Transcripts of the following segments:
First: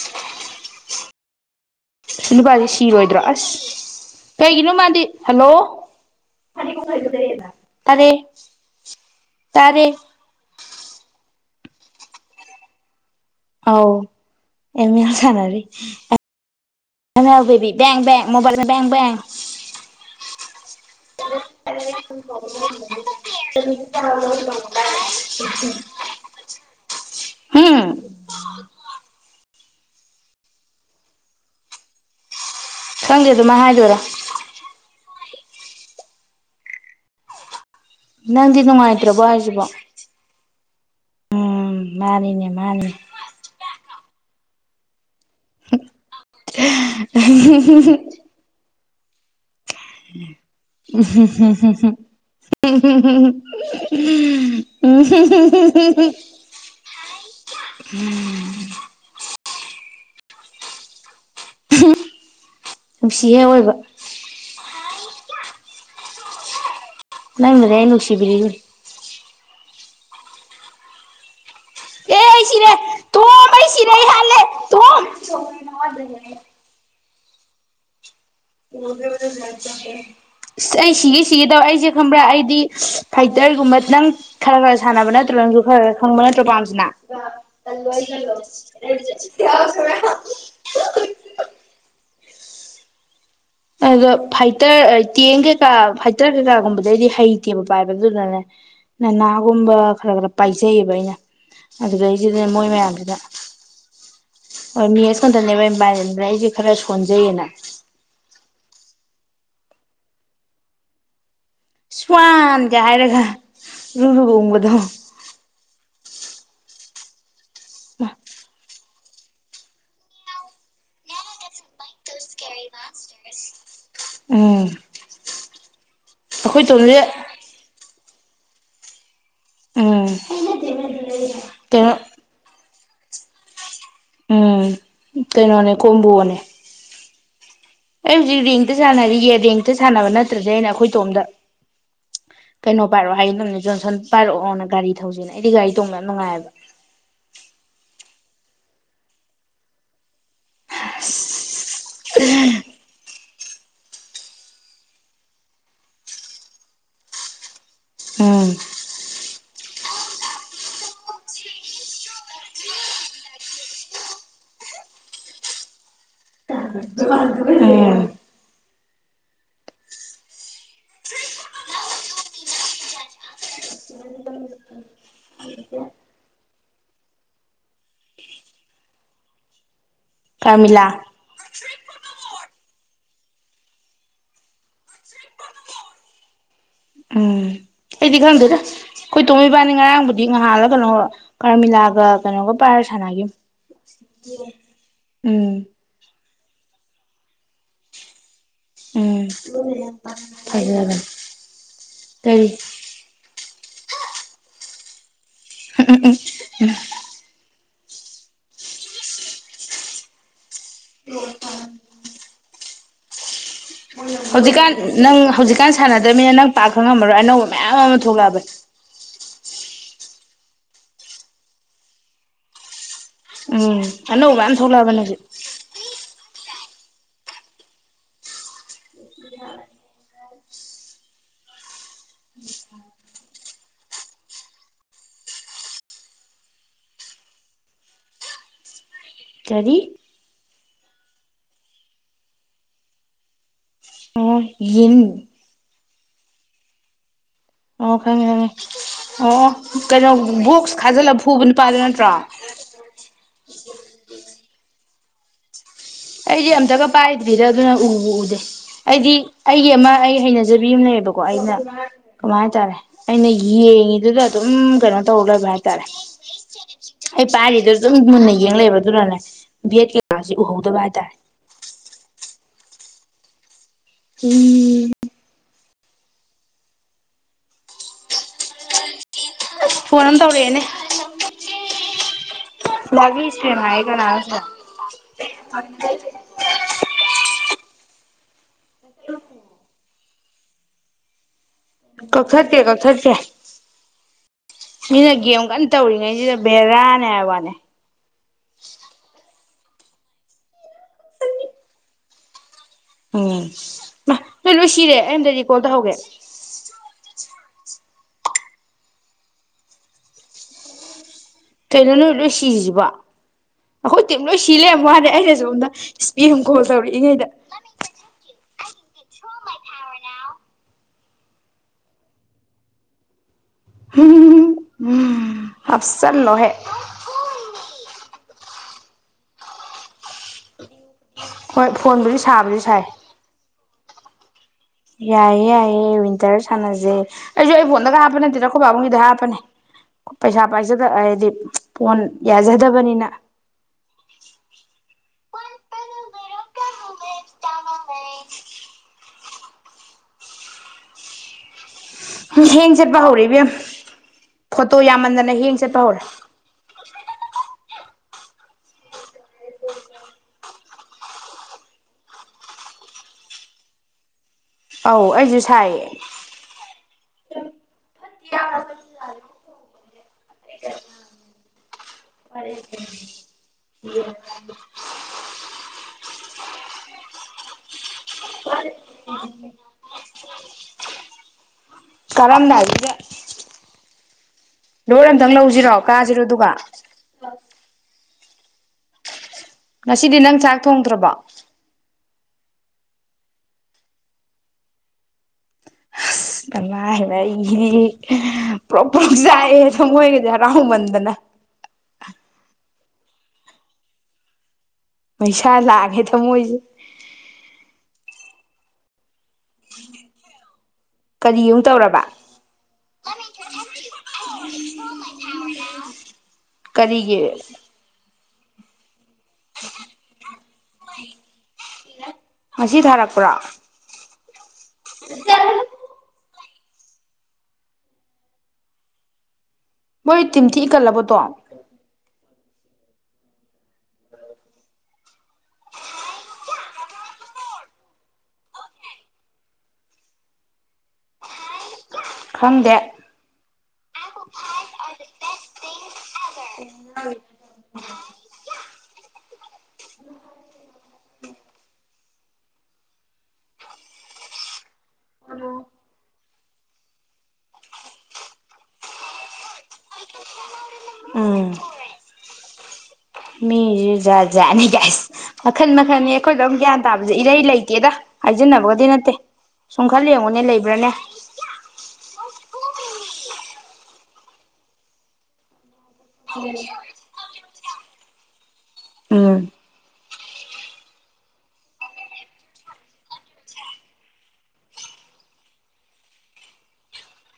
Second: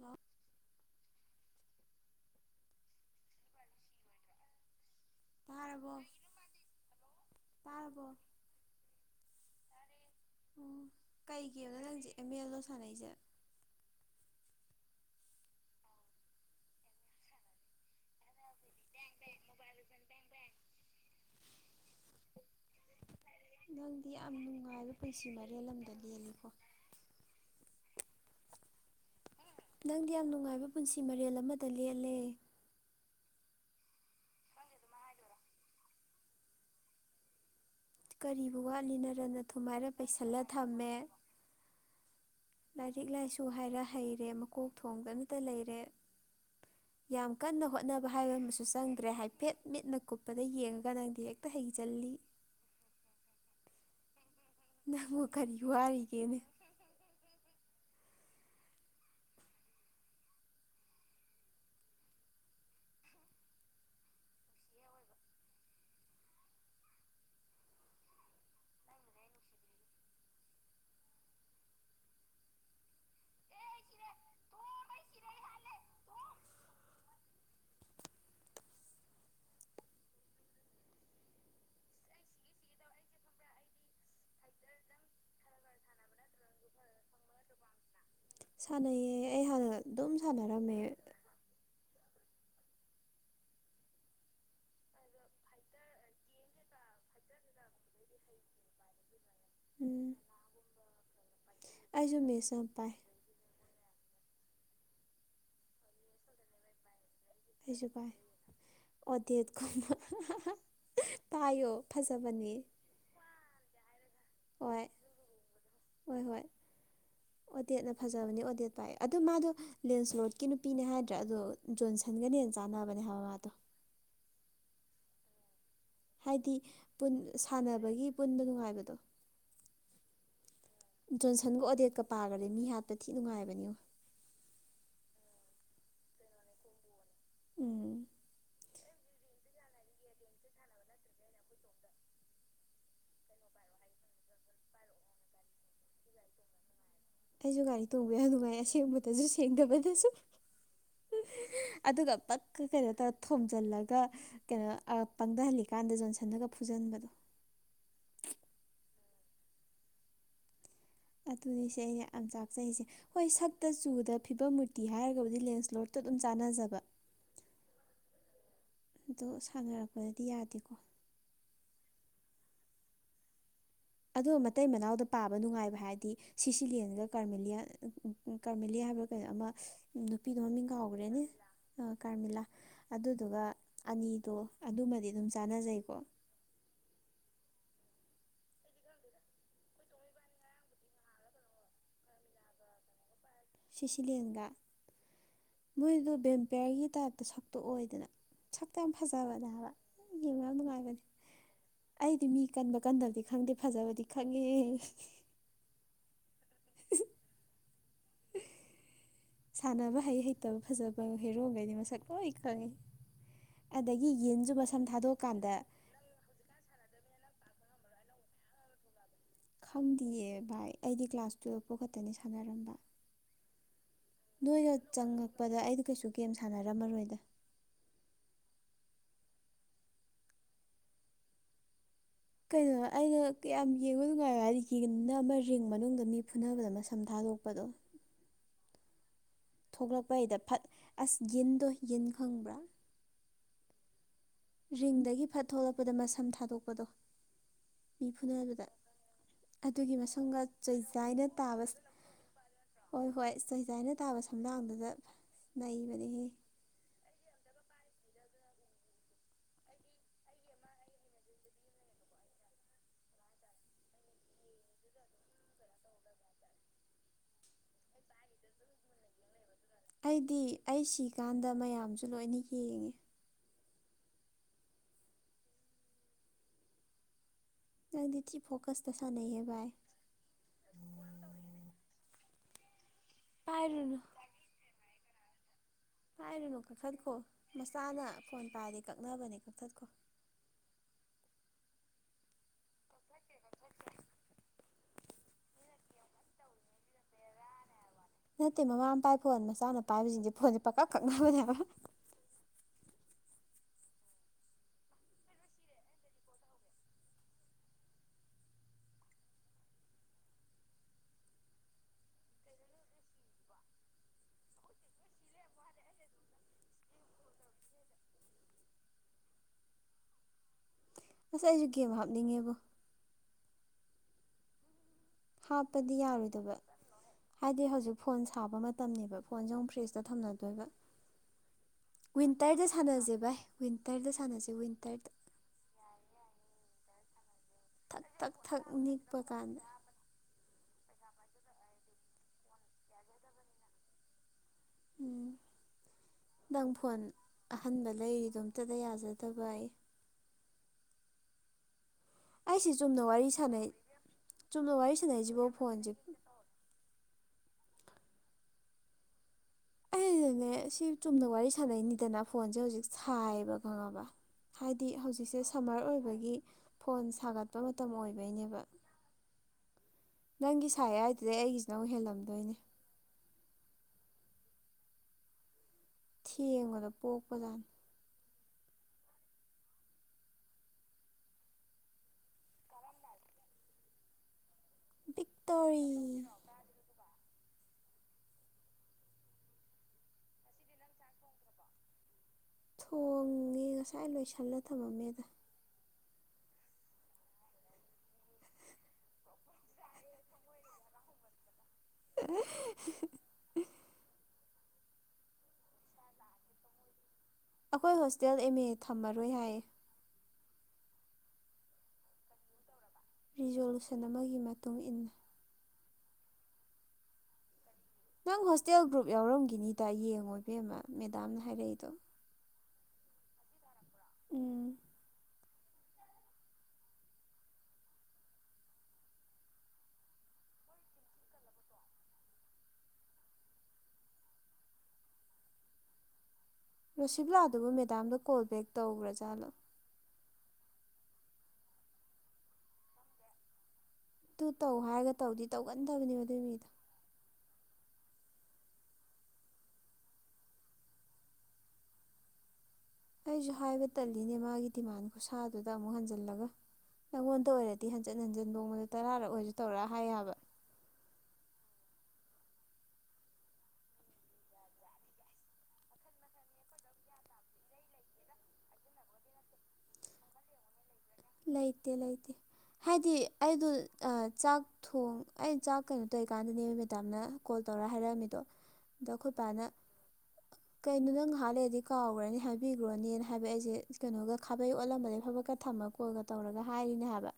ꯂꯣꯛ ꯑ ꯅꯨꯄꯥꯁ ꯁꯤꯔꯣꯏꯗ꯭ꯔꯣ ꯑꯁ ꯀꯩꯒꯤꯅꯣ ꯃꯥꯗꯤ ꯍꯜꯂꯣ ꯇꯥꯔꯕꯣ ꯇꯥꯔꯕꯣ ꯇꯔꯦ ꯇꯔꯦ ꯀꯩꯒꯤꯅꯣꯅ ꯅꯪꯁꯦ ꯑꯦꯝ ꯑꯦꯜꯗꯣ ꯁꯥꯟꯅꯩꯁꯦ ꯑꯥꯎ ꯑꯦꯃꯤ ꯊꯅꯔꯤ ꯦꯕꯤ ꯦꯡ ꯦꯡ ꯃꯣꯕꯥꯜ ꯦꯡ ꯦꯡ ꯅꯪꯗꯤ ꯌꯥꯝ ꯅꯨꯡꯉꯥꯏꯕ ꯄꯨꯟꯁꯤ ꯃꯔꯦꯜ ꯑꯃꯗ ꯂꯦꯜꯂꯤꯀꯣ ꯍ [inaudible] ꯎꯝ ꯅꯪꯗꯤ ꯌꯥꯝ ꯅꯨꯡꯉꯥꯏꯕ ꯄꯨꯟꯁꯤ ꯃꯔꯦꯜ ꯑꯃꯗ ꯂꯦꯜꯂꯦ ꯈꯪꯗꯦ ꯑꯗꯨꯃ ꯍꯥꯏꯗꯣꯏꯔꯥ ꯀꯔꯤꯕꯨ ꯅꯪꯗꯤ ꯅꯨꯡꯉꯥꯏꯇ꯭ꯔꯕꯣ ꯋꯥꯠꯂꯤꯅꯔꯅ ꯍꯥꯏꯁꯤꯕꯣ ꯊꯨꯃꯥꯏꯔ ꯄꯩꯁꯤꯜꯂ ꯊꯝꯃꯦ ꯃꯥꯅꯤꯅꯤ ꯂꯥꯏꯔꯤꯛ ꯂꯥꯏꯁꯨ ꯍꯥꯏꯔ ꯍꯩꯔꯦ ꯃꯀꯣꯛ ꯊꯣꯡꯗꯅ ꯇ ꯂꯩꯔꯦ ꯌꯥꯝ ꯀꯟꯅ ꯍꯣꯠꯅꯕ ꯍꯥꯏꯕ ꯑꯃꯁꯨ ꯆꯪꯗ꯭ꯔꯦ ꯍꯥꯏꯐꯦꯠ ꯃꯤꯠꯅ ꯀꯨꯞꯄꯗ ꯌꯦꯡꯉꯒ ꯅꯪꯗꯤ ꯍꯦꯛꯇ ꯍꯩꯖꯜꯂꯤ ꯎ ꯅꯪꯃ ꯈꯔꯤ ꯍꯨ ꯋꯥꯔꯤꯔꯤꯒꯦꯅꯦ ꯎꯝ ꯅꯨꯡꯁꯤꯍꯦꯛ ꯑꯣꯏꯕ ꯅ ꯃꯏ ꯅꯨꯅꯨꯡꯁꯤꯕꯤꯔꯤ ꯑꯦ ꯑꯩ ꯁꯤꯔꯦ ꯇꯣꯝ ꯑꯩ ꯁꯤꯔꯦ ꯑꯩ ꯍꯥꯠꯂꯦ ꯇꯣꯝ [inaudible] ꯃꯕꯦ ꯃ ꯌꯥꯆ ꯍ ꯑꯩ ꯁꯤꯒꯤ ꯁꯤꯒꯦ ꯇꯧ ꯑꯩꯁꯦ ꯈꯪꯕ꯭ꯔꯥ ꯑꯩꯗꯤ ꯐꯥꯏꯇꯔꯒꯨꯝꯕ ꯅꯪ ꯈꯔ ꯈꯔ ꯁꯥꯟꯅꯕ ꯅꯠꯇ꯭ꯔꯣ ꯈꯔ ꯈꯪꯕ ꯅꯠꯇ꯭ꯔ ꯄꯥꯝꯁꯤꯅ ꯁꯥꯟꯅꯩꯌꯦ ꯑꯩ ꯍꯥꯟꯅ ꯑꯗꯨꯝ ꯁꯥꯟꯅꯔꯝꯃꯦ ꯑꯗꯣ ꯐꯥꯏꯇꯔ ꯇꯦꯡ ꯀꯩꯀꯥ ꯐꯥꯏꯇꯔ ꯀꯩꯀꯥꯒꯨꯝꯕꯗꯩꯗꯤ ꯍꯩꯇꯦꯕ ꯄꯥꯏꯕ ꯑꯗꯨꯅꯅꯦ ꯅꯅꯥ ꯨꯝꯕ ꯎꯝ ꯈꯔ ꯈꯔ ꯄꯥꯏꯖꯩꯌꯦꯕ ꯑꯩꯅ ꯑꯩꯁꯨ ꯑꯗꯨꯗꯩꯁꯤꯗ ꯃꯦꯠꯁ ꯌꯥꯝ ꯃꯣꯏ ꯄꯥꯏ ꯃꯌꯥꯝꯁꯤꯅ ꯑꯣ ꯃꯤꯁꯀꯣꯟ ꯇꯕ ꯌꯥ ꯍꯥꯏꯁꯤꯦ ꯈꯔꯁꯨ ꯀꯣꯟ ꯍꯥꯏꯖꯕꯥꯥꯏ ꯑꯗꯤꯠ ꯀ ꯁ꯭ꯋꯥꯟꯁꯦ ꯍꯥꯏꯔꯒ ꯔꯨꯨꯔꯨꯒꯣꯡꯕꯗꯣ ꯍꯣꯏ ꯍꯣꯏ ꯍꯣꯏ ꯑꯣꯗꯦꯠꯅ ꯐꯖꯕꯅꯤ ꯑꯣꯗꯦꯠ ꯄꯥꯏꯑꯦ ꯑꯗꯨꯗ ꯃꯥꯗꯣ ꯂꯦꯟꯁ꯭ꯂꯣꯠꯀꯤ ꯅꯨꯄꯤꯅꯦ ꯍꯥꯏꯗ꯭ꯔꯥ ꯑꯗꯣ ꯖꯣꯟꯁꯟꯒꯅ ꯍꯦꯟꯅ ꯆꯥꯟꯅꯕꯅꯦ ꯍꯥꯏꯕ ꯃꯥꯗꯣ ꯎꯝ ꯍꯥꯏꯗꯤ ꯑꯩꯈꯣꯏ ꯇꯣꯝꯁꯦ ꯁꯥꯟꯅꯕꯒꯤ ꯄꯨꯟꯕ ꯅꯨꯡꯉꯥꯏꯕꯗꯣ ꯎꯝ ꯖꯣꯟꯁꯟꯒ ꯀꯩꯅꯩꯅꯣ ꯑꯣꯗꯦꯠꯀ ꯄꯥꯈ꯭ꯔꯗꯤ ꯃꯤ ꯍꯥꯠꯄ ꯊꯤ ꯅꯨꯡꯉꯥꯏꯕꯅꯤ ꯎꯝ ꯀꯩꯅꯣꯅꯦ ꯀꯣꯝꯕꯣꯅꯦ ꯎꯝ ꯑꯩ ꯍꯧꯖꯤꯛ ꯔꯦꯡꯛꯇ ꯁꯥꯟꯅꯔꯤꯌꯦ ꯔꯦꯡꯇ ꯁꯥꯟꯅꯕ ꯅꯠꯇ꯭ꯔꯗꯤꯦ ꯑꯩꯅ ꯑꯩꯈꯣꯏꯇꯣꯝꯗ [inaudible] ꯀꯩꯅꯣ ꯄꯥꯏꯔꯛꯑꯣ ꯍꯥꯏꯅꯦ ꯖꯣꯟꯁꯟ ꯄꯥꯏꯔꯛꯑꯣꯅ ꯒꯥꯔꯤ ꯊꯧꯁꯤꯅ ꯑꯩꯗꯤ ꯒꯥꯔꯤ ꯇꯣꯡꯗꯅ ꯅꯨꯡꯉꯥꯏꯑꯕ ꯑꯩꯁꯨ ꯒꯥꯔꯤ ꯇꯣꯡꯕ ꯌꯥ ꯅꯨꯡꯉꯥꯏ ꯑꯁꯦꯡꯕꯗꯁꯨ ꯁꯦꯡꯗꯕꯗꯁꯨ ꯑꯗꯨꯒ ꯄ ꯀ ꯀꯔꯤ ꯇꯔꯣ ꯊꯣꯝꯖꯤꯜꯂꯒ ꯀꯩꯅꯣ ꯄꯪꯊꯍꯜꯂꯤꯀꯥꯟꯗ ꯖꯣꯟꯁꯟꯗꯒ ꯐꯨꯖꯟꯕꯗꯣ ꯎꯝ ꯑꯗꯨꯅꯤꯁꯦ ꯑꯩ ꯌꯥꯝ ꯆꯥꯛꯆꯩꯁꯦ ꯍꯣꯏ ꯁꯛꯇ ꯆꯨꯗ ꯐꯤꯕꯝ ꯃꯨ꯭ꯔꯇꯤ ꯍꯥꯏꯔꯒꯕꯨꯗꯤ ꯂꯦꯟꯁꯂꯣꯠ ꯇꯧ ꯑꯗꯨꯝ ꯆꯥꯟꯅꯖꯕ [inaudible] ꯑꯗꯣ ꯁꯥꯟꯅꯔꯛꯄꯗꯗꯤ ꯌꯥꯗꯦꯀꯣ ꯑꯗꯣ ꯃꯇꯩ ꯃꯅꯥꯎꯗ ꯄꯥꯕ ꯅꯨꯡꯉꯥꯏꯕ ꯍꯥꯏꯔꯗꯤ ꯁꯤꯁꯤ ꯂꯦꯟꯉꯒ ꯀꯔꯃꯤꯂꯤꯌꯥ ꯀꯔꯃꯤꯂꯤꯌꯥ ꯍꯥꯏꯕ꯭ꯔ ꯀꯩꯅꯣ ꯑꯃ ꯅꯨꯄꯤꯗꯣ ꯃꯃꯤꯡ ꯀꯥꯔꯃꯤꯂꯥ ꯀꯥꯎꯈ꯭ꯔꯦꯅꯦ ꯀꯥꯔꯃꯤꯂꯥ ꯑꯗꯨꯗꯨꯒ ꯑꯅꯤꯗꯣ ꯑꯗꯨꯃꯗꯤ ꯑꯗꯨꯝ ꯆꯥꯟꯅꯖꯩꯀꯣ ꯎꯝ ꯑꯩꯗꯤꯒ ꯈꯪꯗ‌ꯦꯗꯥ ꯑꯩꯈꯣꯏ ꯇꯣꯝ ꯏꯕꯥꯟꯅꯤ ꯉꯔꯥꯡꯕꯨꯗꯤ ꯅꯍꯥꯜꯂ ꯀꯩꯅꯣ ꯀꯥ꯭ꯔꯃꯤꯂꯥꯒ ꯀꯩꯅꯣꯒ ꯄꯥꯏꯔ ꯁꯥꯟꯅꯥꯒꯤ ꯁꯤꯁꯤꯂꯤꯑꯦꯟꯒꯥ ꯃꯣꯏꯗ ꯕ‌ꯦꯟ ꯄꯤꯌꯥ꯭ꯔꯒꯤ ꯇꯥꯏꯞꯇ ꯁꯛꯇ ꯑꯣꯏꯗꯅ ꯁꯛꯇꯣ ꯌꯥꯝ ꯎꯝ ꯐꯖꯕꯅꯦ ꯍꯥꯏꯕ ꯌꯦꯡꯕ ꯌꯥꯝ ꯅꯨꯡꯉꯥꯏꯕꯅꯦ ꯐꯖꯕꯅ‌ꯦ ꯑꯩꯗꯤ ꯃꯤ ꯀꯟꯕ ꯀꯟꯗꯕꯗꯤ ꯈꯪꯗꯦ ꯐꯖꯕꯗꯤ ꯈꯪꯉꯦ ꯎꯝ ꯎꯝ ꯎꯝ ꯎꯝ ꯁꯥꯟꯅꯕ ꯍꯩ ꯍꯩꯇꯕ ꯐꯖꯕ ꯍꯦꯔꯣꯈꯩꯗꯤ ꯃꯁꯛ ꯂꯣꯏ ꯈꯪꯉꯤ ꯑꯗꯒꯤ ꯌꯦꯟꯁꯨ ꯍꯧꯖꯤꯛꯀꯥꯟ ꯃꯁꯝ ꯅꯪ ꯊꯥꯗꯣꯛꯑꯀꯥꯟꯗ ꯍꯧꯖꯤꯛꯀꯥꯟ ꯁꯥꯟꯅꯗ꯭ꯔꯕꯃꯤꯅ ꯅꯪ ꯄꯥꯛ ꯈꯪ ꯉꯝꯃꯔꯣꯏ ꯑꯅꯧꯕ ꯃꯌꯥꯝ ꯑꯃ ꯊꯣꯛꯂꯛꯑꯕ ꯈꯪꯗꯤꯌꯦ ꯚꯥꯏ ꯑꯩꯗꯤ ꯀ꯭ꯂꯥꯁ ꯇꯨꯌꯦꯜꯞ ꯄꯣꯛ ꯈꯠꯇꯅꯤ ꯁꯥꯟꯅꯔꯝꯕ ꯎꯝ ꯑꯅꯧꯕ ꯃꯌꯥꯝ ꯅꯣꯏꯒ ꯊꯣꯛꯂꯛꯑꯕꯅꯦ ꯍꯧꯖꯤꯛ ꯆꯪꯉꯛꯄꯗ ꯑꯩꯗ ꯀꯩꯁꯨ ꯒꯦꯝ ꯁꯥꯟꯅꯔꯝꯃꯔꯣꯏꯗ ꯀꯩꯅꯣ ꯑꯩꯅ ꯀꯌꯥꯝ ꯌꯦꯡꯕ ꯅꯨꯡꯉꯥꯏ ꯍꯥꯏꯗꯤ ꯌꯦꯡꯅ ꯑꯃ ꯔꯤꯡ ꯃꯅꯨꯡꯗ ꯃꯤ ꯐꯨꯅꯕꯗ ꯑꯃ ꯃꯥꯁꯝ ꯊꯥ ꯊꯥꯗꯣꯛꯄꯗꯣ ꯀꯔꯤ ꯊꯣꯛꯂꯛꯄ ꯍꯥꯏꯗ ꯑꯁ ꯌꯤꯟꯗꯣ ꯌꯤꯟ ꯈꯪꯕ꯭ꯔꯥ ꯑ ꯌꯤꯟ ꯗ ꯃꯁꯝ ꯊꯥꯗꯣꯛꯄꯗꯣ ꯑꯣ ꯃꯤ ꯈꯪꯉꯦ ꯐꯨꯅꯕꯗ ꯈꯪꯉꯦ ꯑꯣ ꯑꯗꯨꯒꯤ ꯀꯩꯅꯣ ꯃꯁꯝꯒ ꯕꯣꯛꯁ ꯈꯥꯖꯤꯜꯂꯒ ꯆꯩꯖꯥꯏꯅ ꯐꯨꯕ ꯇꯥꯕ ꯅꯨꯄꯥꯗꯨ ꯅꯠꯇ꯭ꯔꯣ ꯍꯣꯏ ꯍꯣꯏ ꯆ‌ꯣꯏꯖꯥꯏꯅ ꯇꯥꯕ ꯁꯝꯂꯥꯡꯗꯨꯗ ꯅꯩꯕꯅꯦꯍꯦ ꯑꯩꯁꯦ ꯑꯝꯇꯒ ꯄꯥꯏꯗ꯭ꫪꯤꯗ ꯑꯗꯨꯅ ꯎꯕꯨ ꯎꯗꯦ ꯑꯩꯗꯤ ꯑꯩꯒꯤ ꯑꯃ ꯑꯩ ꯍꯩꯅꯖꯕꯤ ꯑꯃ ꯂꯩꯌꯦꯕꯀꯣ ꯑꯩꯅ ꯀꯃꯥꯏ ꯍꯥꯏꯇꯥꯔꯦ ꯑꯩꯅ ꯌꯦꯡꯉꯤꯗꯨꯗ ꯑꯗꯨꯝ ꯀꯩꯅꯣ ꯇꯧꯔ ꯂꯩꯕ ꯍꯥꯏꯇꯥꯔꯦ ꯑꯩ ꯄꯥꯏꯔꯤꯗꯨ ꯑꯗꯨꯝ ꯃꯨꯟꯅ ꯌꯦꯡꯂꯡꯛꯑꯕ ꯑꯗꯨꯅꯅꯦ ꯚꯦꯠ ꯀꯩꯀꯥꯁ ꯎꯍꯧꯗꯕ ꯍꯥꯏ ꯖꯤ ꯀꯥꯟꯗ ꯃꯌꯥꯝꯁꯨ ꯂꯣꯏꯅ ꯌꯦꯡꯉꯦ ꯎꯝ ꯑꯣꯗꯤꯠꯇꯤ ꯐꯣꯀ꯭ꯁꯇ ꯁꯅꯩ ꯍ‌ꯦ ꯐꯣꯟ ꯑꯃ ꯇꯧꯔꯛꯑꯦꯅꯦ ꯂꯥꯛꯁ ꯄꯥꯏꯔꯨꯅꯨ ꯃꯥꯌꯦꯛꯒꯅꯁ ꯄꯥꯏꯔꯤꯅꯨ ꯀꯛꯊꯠꯈꯣ ꯃꯆꯥꯅ ꯐꯣꯟ ꯇꯥꯗꯤ ꯀꯛꯅꯕꯅꯦ ꯀꯛꯊꯠꯈꯣ ꯀꯛꯊꯠꯇ‌ꯦ ꯀꯛꯊꯠꯇ‌ꯦ ꯃꯤꯅ ꯒꯦꯝ ꯀꯟꯅ ꯇꯧꯔꯤꯉꯩꯁꯤꯗ ꯕꯦꯔꯥꯅꯦ ꯍꯥꯏꯕ ꯋꯥꯅꯦ ꯅꯠꯇꯦ ꯃꯃꯥ ꯃꯄꯥꯥꯏ ꯐꯣꯟ ꯃꯆꯥꯅ ꯄꯥꯏꯕꯁꯤꯡꯁꯦ ꯐꯣꯟꯁꯦ ꯄꯪꯀꯛ ꯀꯛꯅꯕꯅꯦꯕ ꯎꯝ ꯅꯣꯏ ꯂꯣꯏꯁꯤꯔꯦ ꯑꯩ ꯑꯝꯇ ꯔꯤꯀꯣꯜ ꯇꯧꯍꯧꯒꯦ ꯀꯩꯅꯣ ꯅꯣꯏ ꯂꯣꯏ ꯁꯤꯁꯤꯕꯨ ꯑꯩꯈꯣꯏ ꯇꯤꯝ ꯂꯣꯏ ꯁꯤ ꯂꯩꯔꯝ ꯃꯥꯅꯦ ꯑꯩꯅ ꯁꯣꯝꯗ ꯏꯁꯄꯥꯝ ꯑꯃ ꯀꯣꯜ ꯇꯧꯔꯛꯏꯉꯩꯗ ꯑꯁ ꯑꯩꯁꯨ ꯒ‌ꯦꯝ ꯍꯥꯞꯅꯤꯡꯉꯦꯕꯣ ꯍꯝ ꯍꯥꯞꯄꯗꯤ ꯌꯥꯔꯣꯏꯗꯕ ꯍꯥꯏꯗꯤ ꯍꯧꯖꯤꯛ ꯐꯣꯟ ꯁꯥꯕ ꯃꯇꯝꯅꯤꯕ ꯐꯣꯟꯁꯦ ꯑꯃꯨꯛ ꯐ꯭ꯔꯦꯖꯇ ꯊꯝꯅꯗꯣꯏꯕ ꯍꯣꯏ ꯐꯣꯟꯕꯨꯗꯤ ꯁꯥꯕꯨꯗꯤ ꯁꯥꯏ ꯟꯇꯔꯗ ꯁꯥꯟꯦ ꯌꯥꯏꯌꯦ ꯌꯥꯏꯌꯦ ꯋꯤꯟꯇꯔ ꯁꯥꯟꯅꯁꯦ ꯑꯩꯁꯨ ꯑꯩ ꯐꯣꯟꯗꯒ ꯊꯛ ꯊꯛ ꯍꯥꯞꯄꯅꯦꯗꯤꯔ ꯑꯩꯈꯣꯏ ꯊꯛ ꯕꯥꯕꯨꯡꯒꯤꯗ ꯅꯤꯛꯄ ꯍꯥꯞꯄꯅꯦ ꯀꯥꯟꯗ ꯄꯩꯁꯥ ꯄꯥꯏꯖꯗ ꯍꯥꯏꯗꯤ ꯐꯣꯟ ꯌꯥꯖꯗꯕꯅꯤꯅ ꯎꯝ ꯅꯪ ꯐꯣꯟ ꯑꯍꯟꯕ ꯂꯩꯔꯤꯗꯣ ꯑꯝꯇꯗ ꯌꯥꯖꯗꯕ ꯑꯩ ꯑꯩꯁꯤ ꯍꯦꯡ ꯆꯠꯄ ꯆꯨꯝꯅ ꯋꯥꯔꯤ ꯍꯧꯔꯛꯕꯦꯝ ꯁꯥꯟꯅꯩ ꯆꯨꯝꯅ ꯐꯣꯇꯣ ꯋꯥꯔꯤ ꯌꯥꯝꯃꯟꯗꯅ ꯁꯥꯟꯅꯩꯁꯤꯕꯣ ꯍ ꯆꯦꯠꯄ ꯐꯣꯟꯁꯦ ꯍꯧꯧꯔꯦ ꯑꯩꯩꯅꯅꯦ ꯁꯤ ꯆꯨꯝꯅ ꯋꯥꯔꯤ ꯁꯥꯟꯅꯩꯅꯤꯗꯅ ꯐꯣꯟꯁꯦ ꯍꯧꯖꯤꯛ ꯁꯥꯏꯌꯦꯕ ꯈꯪꯉꯕ ꯍꯥꯏꯗꯤ ꯑꯧ ꯍꯧꯖꯤꯛꯁꯦ ꯑꯩꯁꯨ ꯁꯝꯃꯔ ꯁꯥꯏꯌꯦ ꯑꯣꯏꯕꯒꯤ ꯐꯣꯟ ꯁꯥꯒꯠꯄ ꯃꯇꯝ ꯃꯇꯝ ꯑꯣꯏꯕꯩꯅꯦꯕ ꯅꯪꯒꯤ ꯁꯥꯏ ꯑꯗꯨꯗ ꯑꯩꯒꯤꯁꯤꯅ ꯍꯦꯜꯂꯝꯅꯤ ꯐꯔꯦ ꯊꯦꯡꯕꯗ ꯄꯣꯛꯄꯖꯥꯅꯤ ꯀꯔꯝꯗꯥꯒ ꯂꯣꯏ ꯑꯝꯇꯪ ꯂꯧꯁꯤꯔꯣ ꯕꯤꯛꯇꯣꯔꯤ ꯀꯥꯁꯤꯔꯣ ꯑꯗꯨꯒ ꯉꯁꯤꯗꯤ ꯅꯪ ꯆꯥꯛ ꯊꯣꯡꯗ꯭ꯔꯕ ꯊꯣꯡꯉꯦ ꯉꯁꯥꯏ ꯂꯣꯏꯁꯜꯂ ꯊꯝꯃꯝꯃꯦꯗ ꯑ ꯀꯃꯥꯏ ꯍꯥꯏꯅ ꯑꯩꯒꯤ ꯄ꯭ꯔꯞ ꯄꯂꯣꯛ ꯆꯥꯛꯑꯦ ꯁ ꯃꯣꯏꯒꯁꯦ ꯍꯔꯥꯎꯃꯟꯗꯅ [inaudible] ꯄꯩꯁꯥ ꯂꯥꯛꯒꯦ ꯊꯃꯣꯏꯁꯦ ꯑꯩꯈꯣꯏ ꯍꯣꯁꯇꯦꯜ ꯑꯦꯝ ꯑꯦ ꯊꯝꯃꯔꯣꯏ ꯍꯥꯏꯌꯦ ꯀꯔꯤ ꯑꯃꯨꯝ ꯇꯧꯔꯕ ꯔꯤꯖꯣꯂꯨꯁꯟ ꯑꯃꯒꯤ ꯃꯇꯨꯡ ꯏꯟꯅ ꯀꯔꯤꯒꯤꯦ ꯅꯪ ꯍꯣꯁꯇꯦꯜ ꯒ꯭ꯔꯨꯞ ꯌꯥꯎꯔꯝꯒꯤꯅꯤꯗ ꯌꯦꯡꯉꯣꯏꯕꯦꯝ ꯑꯃ ꯃꯦꯗꯥꯝꯅ ꯍꯥꯏꯔꯛꯏꯗꯣ ꯉꯁꯤ ꯊꯥꯔꯛꯄ꯭ꯔꯥ ꯎꯝ ꯠꯇ ꯃꯣꯏ ꯇꯤꯤꯟꯊꯤ ꯏꯀꯜꯂꯕꯇꯣ ꯔꯣꯁꯤꯕꯂꯥꯗꯨꯕꯨ ꯃꯦꯗꯥꯝꯗ ꯀꯣꯜ ꯕꯦꯛ ꯇꯧꯕ꯭ꯔꯥꯖꯥꯠꯂꯣ ꯈꯪꯗꯦ ꯇꯨ ꯇꯧ ꯍꯥꯏꯔꯒ ꯇꯧꯗꯤ ꯇꯧꯒꯟꯗꯕꯅꯦꯕ ꯑꯗꯨꯒꯤ ꯃꯤꯗꯣ ꯍ ꯑꯩꯁꯨ ꯍꯥꯏꯕ ꯇꯂꯤꯅꯦ ꯃꯥꯒꯤ ꯗꯤꯃꯥꯟ ꯈꯨꯁꯥꯗꯨꯗ ꯑꯃꯨꯛ ꯍꯟꯖꯤꯜꯂꯒ ꯅꯪꯉꯣꯟꯗ ꯑꯣꯏꯔꯗꯤ ꯍꯟꯖꯤꯟ ꯍꯟꯖꯤꯟ ꯅꯣꯡꯃꯗ ꯇꯔꯥꯔꯛ ꯑꯣꯏꯔꯁꯨ ꯇꯧꯔꯛ ꯍꯥꯏꯌꯦꯕ ꯎꯝ ꯖꯖꯅꯤ ꯀꯁ ꯃꯈꯟ ꯃꯈꯟ ꯑꯩꯈꯣꯏꯗ ꯑꯃꯛ ꯒ꯭ꯌꯥꯟ ꯇꯥꯕꯁꯦ ꯏꯔꯩ ꯂꯩꯇꯦꯗ ꯍꯥꯏꯖꯤꯟꯅꯕꯒꯗꯤ ꯅꯠꯇꯦ ꯁꯨꯝ ꯈꯔ ꯌꯦꯡꯉꯨꯅꯦ ꯂꯩꯕ꯭ꯔꯅꯦ ꯂꯩꯇꯦ ꯂꯩꯇꯦ ꯍꯥꯏꯗꯤ ꯑꯩꯗꯣ ꯆꯥꯛ ꯊꯣꯡ ꯑꯩꯩꯅ ꯆꯥꯛꯀꯩꯅ ꯇꯏꯀꯥꯟꯗꯅꯦ ꯃꯦꯗꯥꯝꯅ ꯀꯣꯜ ꯇꯧꯔ ꯍꯥꯏꯔꯛꯑꯝꯃꯤꯗꯣ ꯑꯗꯣ ꯎꯝ ꯑꯩꯈꯣꯏꯄꯥꯅ ꯀꯩꯅꯣ ꯅ ꯉꯍꯥꯟ ꯂꯩꯗꯤ ꯀꯥꯎꯈ꯭ꯔꯅꯤ ꯍꯥꯏꯕꯤꯈ꯭ꯔꯣꯅꯦꯅ ꯍꯥꯏꯕ ꯑꯩꯁꯦ ꯀꯩꯅꯣꯒ ꯈꯥꯕꯩ ꯑꯣꯠꯂꯝꯕꯗꯒꯤꯩ ꯐꯕꯛꯀ ꯊꯝꯃꯀꯣ ꯀꯣꯜꯒ ꯇꯧꯔꯒ ꯍꯥꯏꯔꯤꯅꯦ ꯍꯥꯏꯕ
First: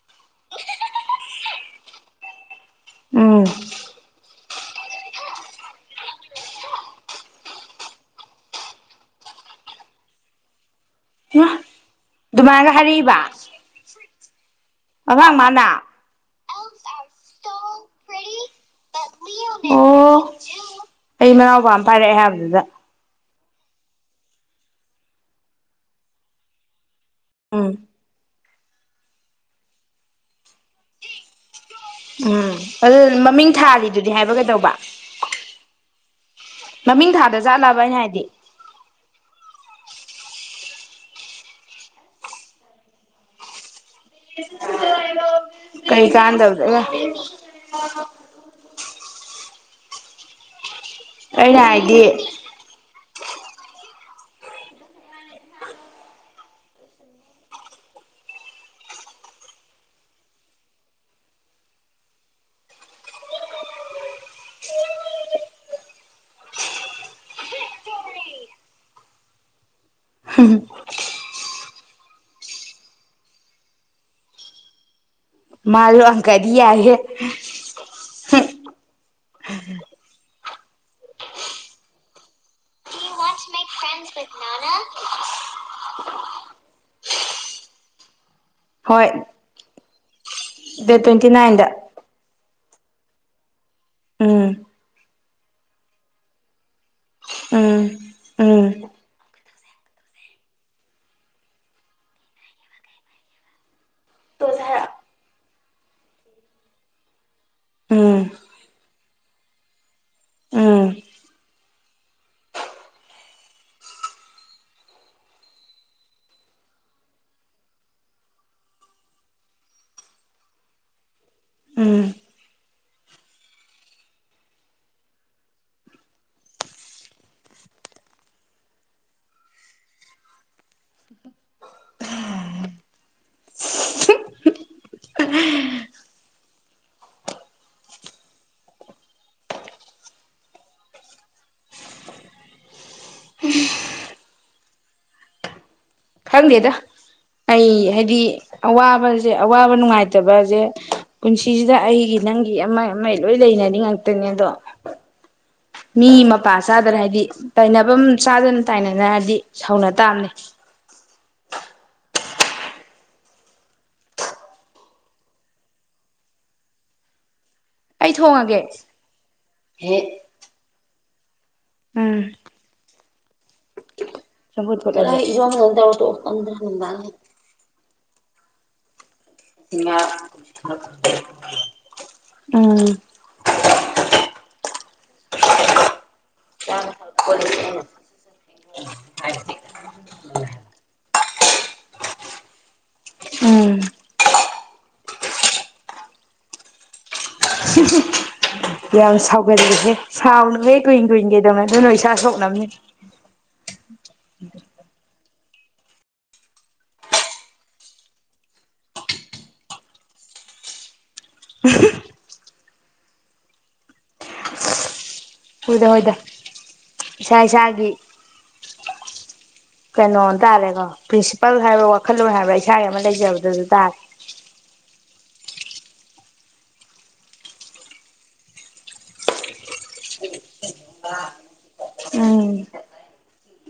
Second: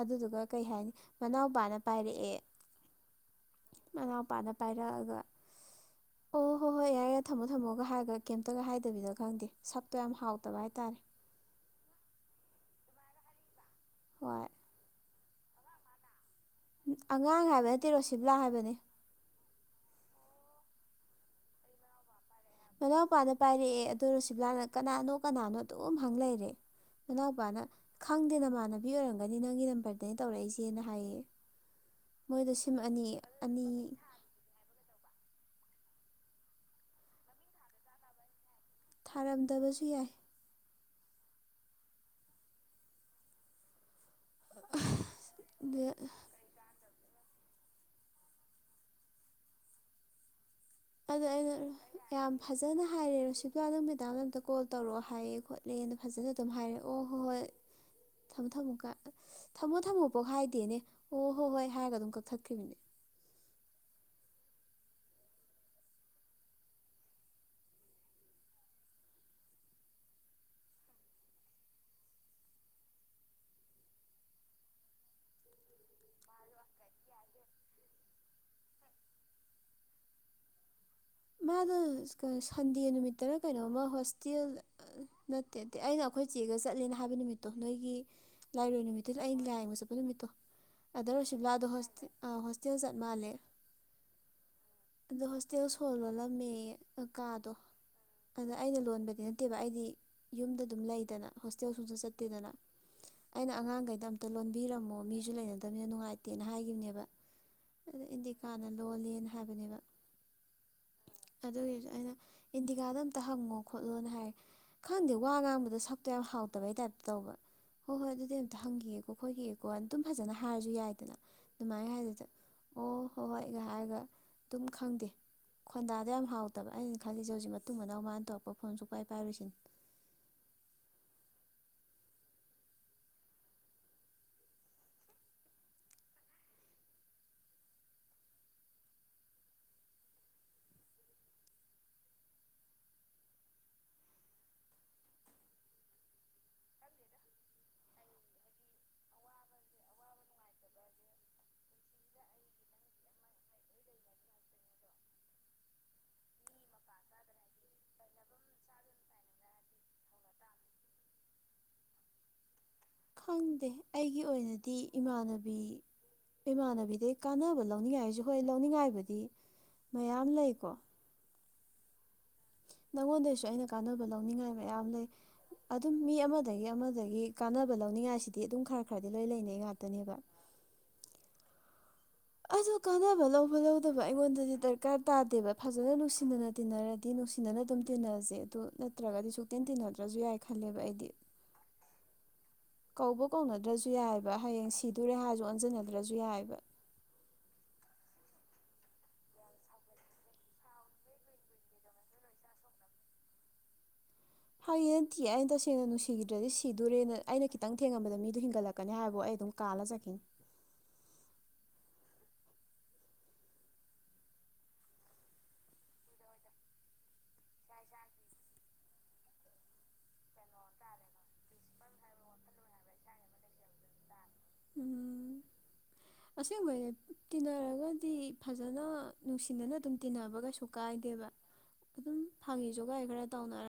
ꯑꯗꯨꯗꯨꯒ ꯀꯩ ꯍꯥꯏꯅꯤ ꯃꯅꯥꯎꯄꯥꯅ ꯄꯥꯏꯔꯛꯑꯦ ꯎꯝ ꯃꯅꯥꯎꯄꯥꯅ ꯄꯥꯏꯔꯛꯑꯒ ꯑꯣ ꯍꯣꯏ ꯍꯣꯏ ꯌꯥꯔꯦ ꯌꯥꯔꯦ ꯊꯝꯃꯣ ꯊꯝꯃꯣꯒ ꯍꯥꯏꯔ ꯀꯩꯝꯇꯒ ꯍꯥꯏꯗꯕꯤꯗꯣ ꯈꯪꯗꯦ ꯁꯛꯇꯣ ꯌꯥꯝ ꯍꯥꯎꯗꯕ ꯍꯥꯏꯇꯥꯔꯦ ꯐ ꯑꯗꯨꯃꯥꯏꯒ ꯍꯔꯔꯤꯕ ꯍꯣꯏ ꯑ ꯃꯥꯅ ꯑꯉꯥꯡ ꯍꯥꯏꯕ ꯅꯠꯇꯦ ꯔꯣꯁꯤꯕꯂꯥ ꯍꯥꯏꯕꯅꯤ ꯑꯣ ꯑꯩ ꯃꯅꯥꯎꯕ ꯑꯃ ꯄꯥꯏꯔꯛꯑꯦ ꯍꯥꯏꯕ ꯃꯅꯥꯎ ꯃꯄꯥꯅ ꯄꯥꯏꯔꯛꯑꯦ ꯑꯗꯨ ꯔꯣ ꯁꯤꯝꯂꯥꯅ ꯀꯅꯥꯅꯣ ꯀꯅꯥꯅꯣ ꯑꯗꯨꯝ ꯍꯪ ꯂꯩꯔꯦ ꯃꯅꯥꯎꯄꯥꯅ ꯎꯝ ꯈꯪꯗꯦ ꯅꯃꯥꯟꯅꯕꯤ ꯑꯣꯏꯔꯝꯒꯅꯤ ꯅꯪꯒꯤ ꯅꯝꯕꯔꯗꯩꯅ ꯇꯧꯔꯛꯏꯁꯦꯅ ꯍꯥꯏꯌꯦ [inaudible] ꯎꯝ ꯁꯤꯝ ꯑꯗꯨ ꯑꯅꯤ ꯃꯃꯤꯡ ꯑꯅꯤ ꯊꯥꯔꯤꯗꯨꯗꯤ ꯍꯥꯏꯕ ꯀꯩꯗꯧꯕ ꯃꯃꯤꯡ ꯊꯥꯗ ꯆꯠꯂꯕꯅ ꯍꯥꯏꯗꯤ ꯊꯥꯔꯝꯗꯕꯁꯨ ꯌꯥꯏ [inaudible] ꯀꯩ ꯀꯥꯟꯗꯧꯗꯒ ꯑꯗ ꯑꯩꯅ ꯌꯥꯝ ꯐꯖꯅ ꯍꯥꯏꯔꯦ ꯔꯣ ꯁꯤꯗ ꯃꯇꯗ ꯑꯝꯇ ꯀꯣꯜ ꯇꯧꯔꯛꯑꯣ ꯍꯥꯏꯌꯦꯦ ꯈꯣꯠꯂꯦꯅ ꯐꯖꯅ ꯑꯗꯨꯝ ꯍꯥꯏꯔꯛꯦ ꯑꯣ ꯍꯣꯏ ꯍꯣꯏ ꯊꯝꯃꯣ ꯊꯝꯃꯣ ꯊꯝꯃꯣ ꯊꯝꯃꯣ ꯄꯣꯛ ꯍꯥꯏꯗꯦꯅꯦ ꯑꯣ ꯍꯣꯏ ꯍꯣꯏ ꯍꯥꯏꯔꯒ ꯑꯗꯨꯝ ꯀꯛꯊꯠ꯭ꯈꯤꯕꯅꯦ [inaudible] ꯃꯥ ꯂꯣ ꯑꯪ ꯀꯗꯤ ꯌꯥꯒꯦ ꯃꯥꯗ ꯁꯟꯗꯦ ꯅꯨꯃꯤꯠꯇꯅ ꯀꯩꯅꯣꯝꯃ ꯍꯣꯁꯇꯦꯜ ꯅꯠꯇꯦ ꯑꯩꯅ ꯑꯩꯈꯣꯏ ꯅꯣꯏ ꯆꯦꯒ ꯆꯠꯂꯦꯅ ꯍꯥꯏꯕ ꯅꯨꯃꯤꯠꯇꯣ ꯅꯣꯏꯒꯤ ꯂꯥꯏꯔꯣꯏ ꯍꯣꯏ ꯅꯨꯃꯤꯠꯇꯨꯗ ꯑꯩꯅ ꯂꯥꯏ ꯌꯦꯡꯕ ꯆꯠꯄ ꯅꯨꯃꯤꯠꯇꯣ ꯗꯦꯠ ꯑꯗꯔ ꯇ꯭ꯋꯦꯟꯇꯤ ꯁꯤꯕꯂꯥ ꯑꯗꯣ ꯅꯥꯏꯟꯗ ꯍ ꯏꯆ ꯆꯠ ꯃꯥꯜꯂꯦ ꯎꯝ ꯑꯗꯣ ꯍꯣꯁꯇꯦꯜ ꯁꯣꯜ ꯂꯣꯜꯂꯝꯃꯦ ꯀꯥꯗꯣ ꯎꯝ ꯑꯗ ꯎꯝ ꯑꯩꯅ ꯂꯣꯟꯕꯗꯤ ꯅꯠꯇꯦꯕ ꯑꯩꯗꯤ ꯌꯨꯝꯗ ꯑꯗꯨꯝ ꯂꯩꯗꯅ ꯍꯣꯁꯇꯦꯜꯁꯨꯁꯨ ꯆꯠꯇꯦꯗꯅ ꯑꯩꯅ ꯑꯉꯥꯡꯈꯩꯗ ꯑꯝꯇ ꯂꯣꯟꯕꯤꯔꯝꯃꯣ ꯃꯤꯁꯨ ꯂꯩꯅꯗꯕꯅꯤꯅ ꯅꯨꯡꯉꯥꯏꯇꯦꯅ ꯍꯥꯏꯈꯤꯕꯅꯦꯕ ꯑꯗ ꯎꯝ ꯏꯟꯗꯤꯀꯥꯅ ꯂꯣꯂꯦꯅ ꯍꯥꯏꯕꯅꯦꯕ ꯎꯝ ꯑꯗꯨꯒꯤꯁꯨ ꯑꯩꯅ ꯏꯟꯗꯤꯒꯥꯗ ꯑꯝꯇ ꯍꯪꯉꯣ ꯈꯣꯠꯂꯣꯅ ꯍꯥꯏ ꯈꯪꯗꯦ ꯋꯥ ꯉꯥꯡꯕꯗ ꯁꯛꯇꯣ ꯌꯥꯝ ꯍꯥꯎꯇꯕꯩ ꯇꯥꯏꯞꯇ ꯇꯧꯕ ꯍꯣꯏ ꯍꯣꯏ ꯑꯗꯨꯗꯤ ꯑꯝꯇ ꯍꯪꯈꯤꯑꯦꯀꯣ ꯈꯣꯏꯈꯤꯑꯦꯀꯣ ꯑꯗꯨꯝ ꯐꯖꯅ ꯍꯥꯏꯔꯁꯨ ꯌꯥꯏꯗꯅ ꯑꯗꯨꯃꯥꯏꯅ ꯎꯝ ꯍꯥꯏꯗꯨꯗ ꯑꯣ ꯍꯣꯏ ꯍꯣꯏꯒ ꯍꯥꯏꯔꯒ ꯑꯗꯨꯝ ꯈꯪꯗꯦ ꯈꯣꯟꯗꯥꯗꯣ ꯌꯥꯝ ꯍꯥꯎꯇꯕ ꯑꯩꯅ ꯈꯜꯂꯤꯁꯦ ꯍꯧꯖꯤꯛ ꯃꯇꯨꯡ ꯃꯅꯥꯎ ꯃꯥꯅ ꯇꯧꯔꯛꯄ ꯐꯣꯟꯁꯨ ꯎꯄꯥꯏ ꯄꯥꯏꯔꯨꯁꯤꯅ [inaudible] ꯈꯪꯗꯦꯗ ꯑꯩ ꯍꯥꯏꯗꯤ ꯑꯋꯥꯕꯁꯦ ꯑꯋꯥꯕ ꯅꯨꯡꯉꯥꯏꯇꯕꯁꯦ ꯄꯨꯟꯁꯤꯁꯤꯗ ꯑꯩꯒꯤ ꯅꯪꯒꯤ ꯑꯃ ꯑꯃ ꯂꯣꯏ ꯂꯩꯅꯔꯤ ꯉꯥꯛꯇꯅꯦ ꯑꯗꯣ ꯃꯤ ꯃꯄꯥ ꯆꯥꯗꯅ ꯍꯥꯏꯕꯗꯤ ꯇꯥꯏꯅꯐꯝ ꯆꯥꯗꯅ ꯇꯥꯏꯅꯅ ꯍꯥꯏꯗꯤ ꯁꯧꯅ ꯇꯥꯕꯅꯦ [inaudible] ꯈꯪꯗꯦ ꯑꯩꯒꯤ ꯑꯣꯏꯅꯗꯤ ꯏꯃꯥꯟꯅꯕꯤ ꯏꯃꯥꯟꯅꯕꯤꯗꯩ ꯀꯥꯟꯅꯕ ꯑꯩ ꯂꯧꯅꯤꯡꯉꯥꯏꯁꯨ ꯍꯣꯏ ꯊꯣꯡꯉꯒꯦ ꯂꯧꯅꯤꯡꯉꯥꯏꯕꯨꯗꯤ ꯃꯌꯥꯝ ꯂꯩꯀꯣ ꯎꯝ ꯅꯪꯉꯣꯟꯗꯩꯁꯨ ꯑꯩꯅ ꯀꯥꯟꯅꯕ ꯂꯧꯅꯤꯡꯉꯥꯏ ꯃꯌꯥꯝ ꯂꯩ ꯆꯔꯥ ꯑꯗꯨꯝ ꯃꯤ ꯑꯃꯗꯒꯤ ꯑꯃꯗꯒꯤ ꯀꯥꯟꯅꯕ ꯂꯧꯅꯤꯡꯉꯥꯏꯁꯤꯗꯤ ꯑꯗꯨꯝ ꯈꯔ ꯈꯔꯗꯤ ꯂꯣꯏ ꯂꯩꯅꯩ ꯉꯥꯛꯇꯅꯦꯕ ꯏ ꯑ ꯀꯥꯟꯅꯕ ꯂꯧꯕ ꯂꯧꯗꯕ ꯑꯩꯉꯣꯟꯗꯗꯤ ꯗꯔꯀꯥꯔ ꯇꯥꯗꯦꯕ ꯐꯖꯅ ꯅꯨꯡꯁꯤꯅꯅ ꯇꯤꯟꯅꯔꯗꯤ ꯅꯨꯡꯁꯤꯅꯅ ꯑꯗꯨꯝ ꯇꯤꯟꯅꯔꯁꯦ ꯑꯗꯨ ꯅꯠꯇ꯭ꯔꯒꯗꯤ ꯁꯨꯇꯤꯟ ꯇꯤꯟꯅꯗ꯭ꯔꯁꯨ ꯌꯥꯏ ꯈꯜꯂꯦꯕ ꯑꯩꯗꯤ ꯀꯧꯕ ꯎꯝ ꯀꯧꯅꯗ꯭ꯔꯁꯨ ꯌꯥꯏꯕ ꯍꯌꯦꯡ ꯁꯤꯗꯣꯔꯦ ꯍꯥꯏꯔꯁꯨ ꯑꯣꯟꯁꯤꯟꯅꯗ꯭ꯔꯁꯨ ꯌꯥꯏꯕ [unintelligible] ꯌꯥꯝ ꯁꯥꯎꯒꯠꯜꯂꯤꯂꯁꯦ ꯁꯥꯎꯅꯨꯍꯦ ꯀꯨꯏ ꯀꯨꯏꯟ ꯀꯩꯗꯧꯅ ꯑꯗꯨ ꯅ ꯏꯁꯥ ꯁꯣꯛꯅꯕꯝꯅꯦ ꯐ ꯇꯤ ꯑꯩꯅ ꯇꯁꯦꯡꯅ ꯅꯨꯡꯁꯤꯈꯤꯗ꯭ꯔꯗꯤ ꯁꯤꯗꯔꯦꯅ ꯑꯩꯅ ꯈꯤꯇꯪ ꯊꯦꯡꯉꯕꯗ ꯃꯤꯗꯨ ꯍꯤꯡꯒꯂꯀ ꯍꯥꯏꯕꯕꯨ ꯑꯩꯝ ꯀꯥꯟꯅꯖꯦ [inaudible] ꯍꯗ ꯍꯗ ꯆꯥꯏ ꯆꯒꯤ [inaudible] ꯀꯩꯅꯣ ꯇꯥꯔꯦꯀꯣ ꯄ꯭ꯔꯤꯟꯁꯤꯄꯥꯜ ꯍꯥꯏꯕ꯭ꯔꯥ ꯋꯥꯈꯜꯂꯣꯟ ꯍꯥꯏꯕ꯭ꯔꯥ ꯏꯁꯥꯒꯤ ꯑꯃ ꯂꯩꯖꯕꯗꯁꯨ ꯇꯥꯔꯦ ꯎ ꯑꯁꯦꯡꯕꯁꯦ ꯇꯤꯟꯅꯔꯒꯗꯤ ꯐꯖꯅ ꯅꯨꯡꯁꯤꯅꯅ ꯑꯗꯨꯝ ꯇꯤꯟꯅꯕ ꯀꯩꯁꯨ ꯀꯥꯏꯗꯦꯕ ꯑꯗꯨꯝ ꯎꯝ ꯍꯪꯉꯤꯁꯨꯒꯥꯏ ꯈꯔ ꯇꯧꯅꯔ